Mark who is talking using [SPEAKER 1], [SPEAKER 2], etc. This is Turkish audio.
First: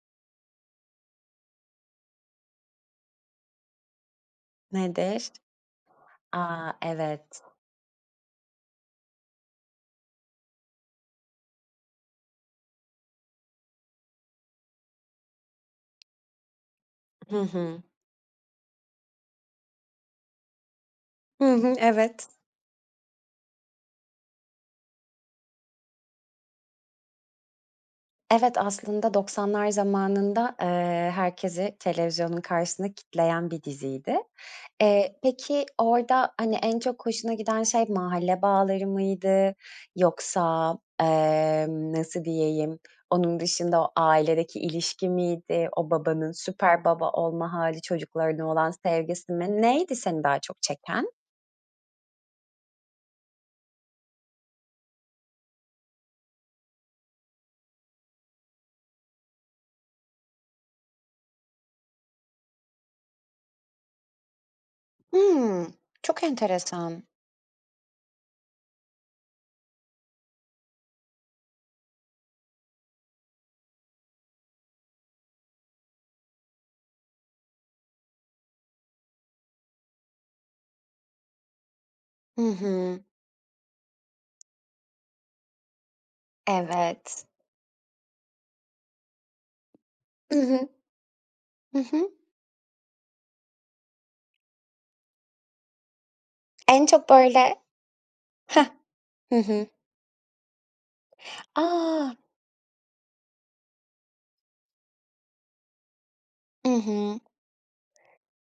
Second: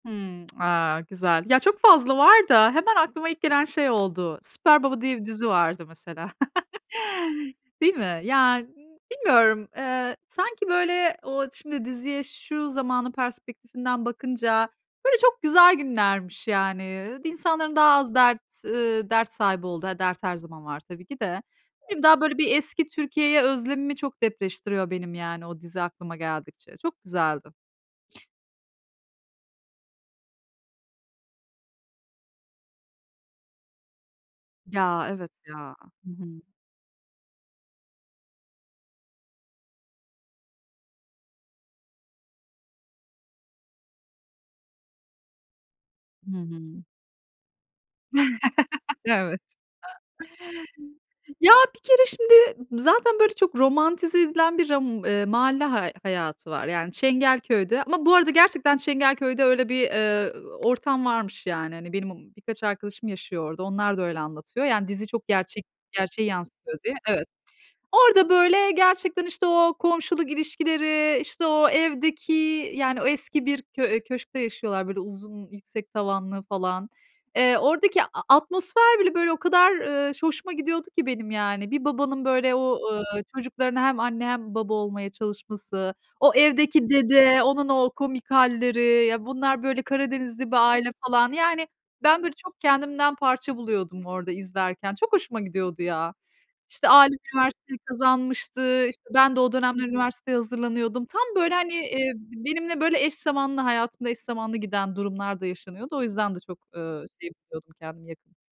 [SPEAKER 1] Hımm. A, Güzel. Ya çok fazla var da, hemen aklıma ilk gelen şey oldu. Süper Baba diye
[SPEAKER 2] Nedir?
[SPEAKER 1] bir dizi vardı mesela.
[SPEAKER 2] A! Evet.
[SPEAKER 1] Değil mi? Ya, b bilmiyorum. Eee, sanki böyle o şimdi diziye şu zamanın perspektifinden bakınca, böyle çok güzel günlermiş yani. Iıı, d
[SPEAKER 2] Hı
[SPEAKER 1] insanların
[SPEAKER 2] hı.
[SPEAKER 1] daha az dert, ııı, dert sahibi olduğu, ha dert her zaman var tabii ki de. Ne
[SPEAKER 2] I hı,
[SPEAKER 1] bileyim, daha
[SPEAKER 2] evet.
[SPEAKER 1] böyle bir eski Türkiye'ye özlemimi çok depreştiriyor benim, yani, o dizi aklıma geldikçe. Çok güzeldi.
[SPEAKER 2] Evet, aslında 90'lar zamanında, eee, herkesi televizyonun karşısında kilitleyen bir diziydi.
[SPEAKER 1] Ya,
[SPEAKER 2] Eee,
[SPEAKER 1] evet,
[SPEAKER 2] peki,
[SPEAKER 1] ya. Hı
[SPEAKER 2] orada
[SPEAKER 1] hı.
[SPEAKER 2] hani en çok hoşuna giden şey mahalle bağları mıydı yoksa, emm, nasıl diyeyim onun dışında o ailedeki ilişki miydi, o babanın
[SPEAKER 1] Hı hı.
[SPEAKER 2] süper baba olma hâli çocuklarına olan sevgisi
[SPEAKER 1] Evet.
[SPEAKER 2] mi? Neydi seni daha çok çeken?
[SPEAKER 1] Ya, bir kere şimdi zaten böyle çok romantize edilen bir, ram eee, mahalle hay hayatı var. Yani, Çengelköy'de ama bu arada gerçekten Çengelköy'de öyle bir, eee, ortam varmış yani. Hani, benim, m birkaç arkadaşım yaşıyor orada, onlar da öyle anlatıyor. Yani, dizi çok gerçek
[SPEAKER 2] Hımm, çok
[SPEAKER 1] gerçeği yansıtıyor diye.
[SPEAKER 2] enteresan.
[SPEAKER 1] Evet. Orada böyle gerçekten işte o komşuluk ilişkileri, işte o evdeki, yani o eski bir kö eee, köşkte yaşıyorlar. Böyle uzun, yüksek tavanlı falan. Eee, oradaki a atmosfer bile böyle o kadar, ııı, ş hoşuma gidiyordu ki benim yani. Bir babanın
[SPEAKER 2] Hı
[SPEAKER 1] böyle o,
[SPEAKER 2] hı.
[SPEAKER 1] ııı, çocuklarına hem anne hem baba olmaya çalışması, o evdeki
[SPEAKER 2] Evet.
[SPEAKER 1] dede, onun o komik halleri, ya bunlar böyle
[SPEAKER 2] I
[SPEAKER 1] Karadenizli bir
[SPEAKER 2] hı.
[SPEAKER 1] aile falan, yani
[SPEAKER 2] Hı hı.
[SPEAKER 1] ben böyle çok kendimden parça buluyordum orada izlerken. Çok hoşuma gidiyordu ya.
[SPEAKER 2] En
[SPEAKER 1] İşte,
[SPEAKER 2] çok
[SPEAKER 1] Alim
[SPEAKER 2] böyle.
[SPEAKER 1] üniversiteyi
[SPEAKER 2] Hıh.
[SPEAKER 1] kazanmıştı. İşte, ben
[SPEAKER 2] Hı
[SPEAKER 1] de o
[SPEAKER 2] hı.
[SPEAKER 1] dönemler üniversiteye hazırlanıyordum. Tam böyle hani, eee,
[SPEAKER 2] A!
[SPEAKER 1] benimle böyle eş zamanlı, hayatımda eş zamanlı giden durumlar da yaşanıyordu. O yüzden de çok,
[SPEAKER 2] I
[SPEAKER 1] ııı,
[SPEAKER 2] hı.
[SPEAKER 1] şey buluyordum kendimi yakın.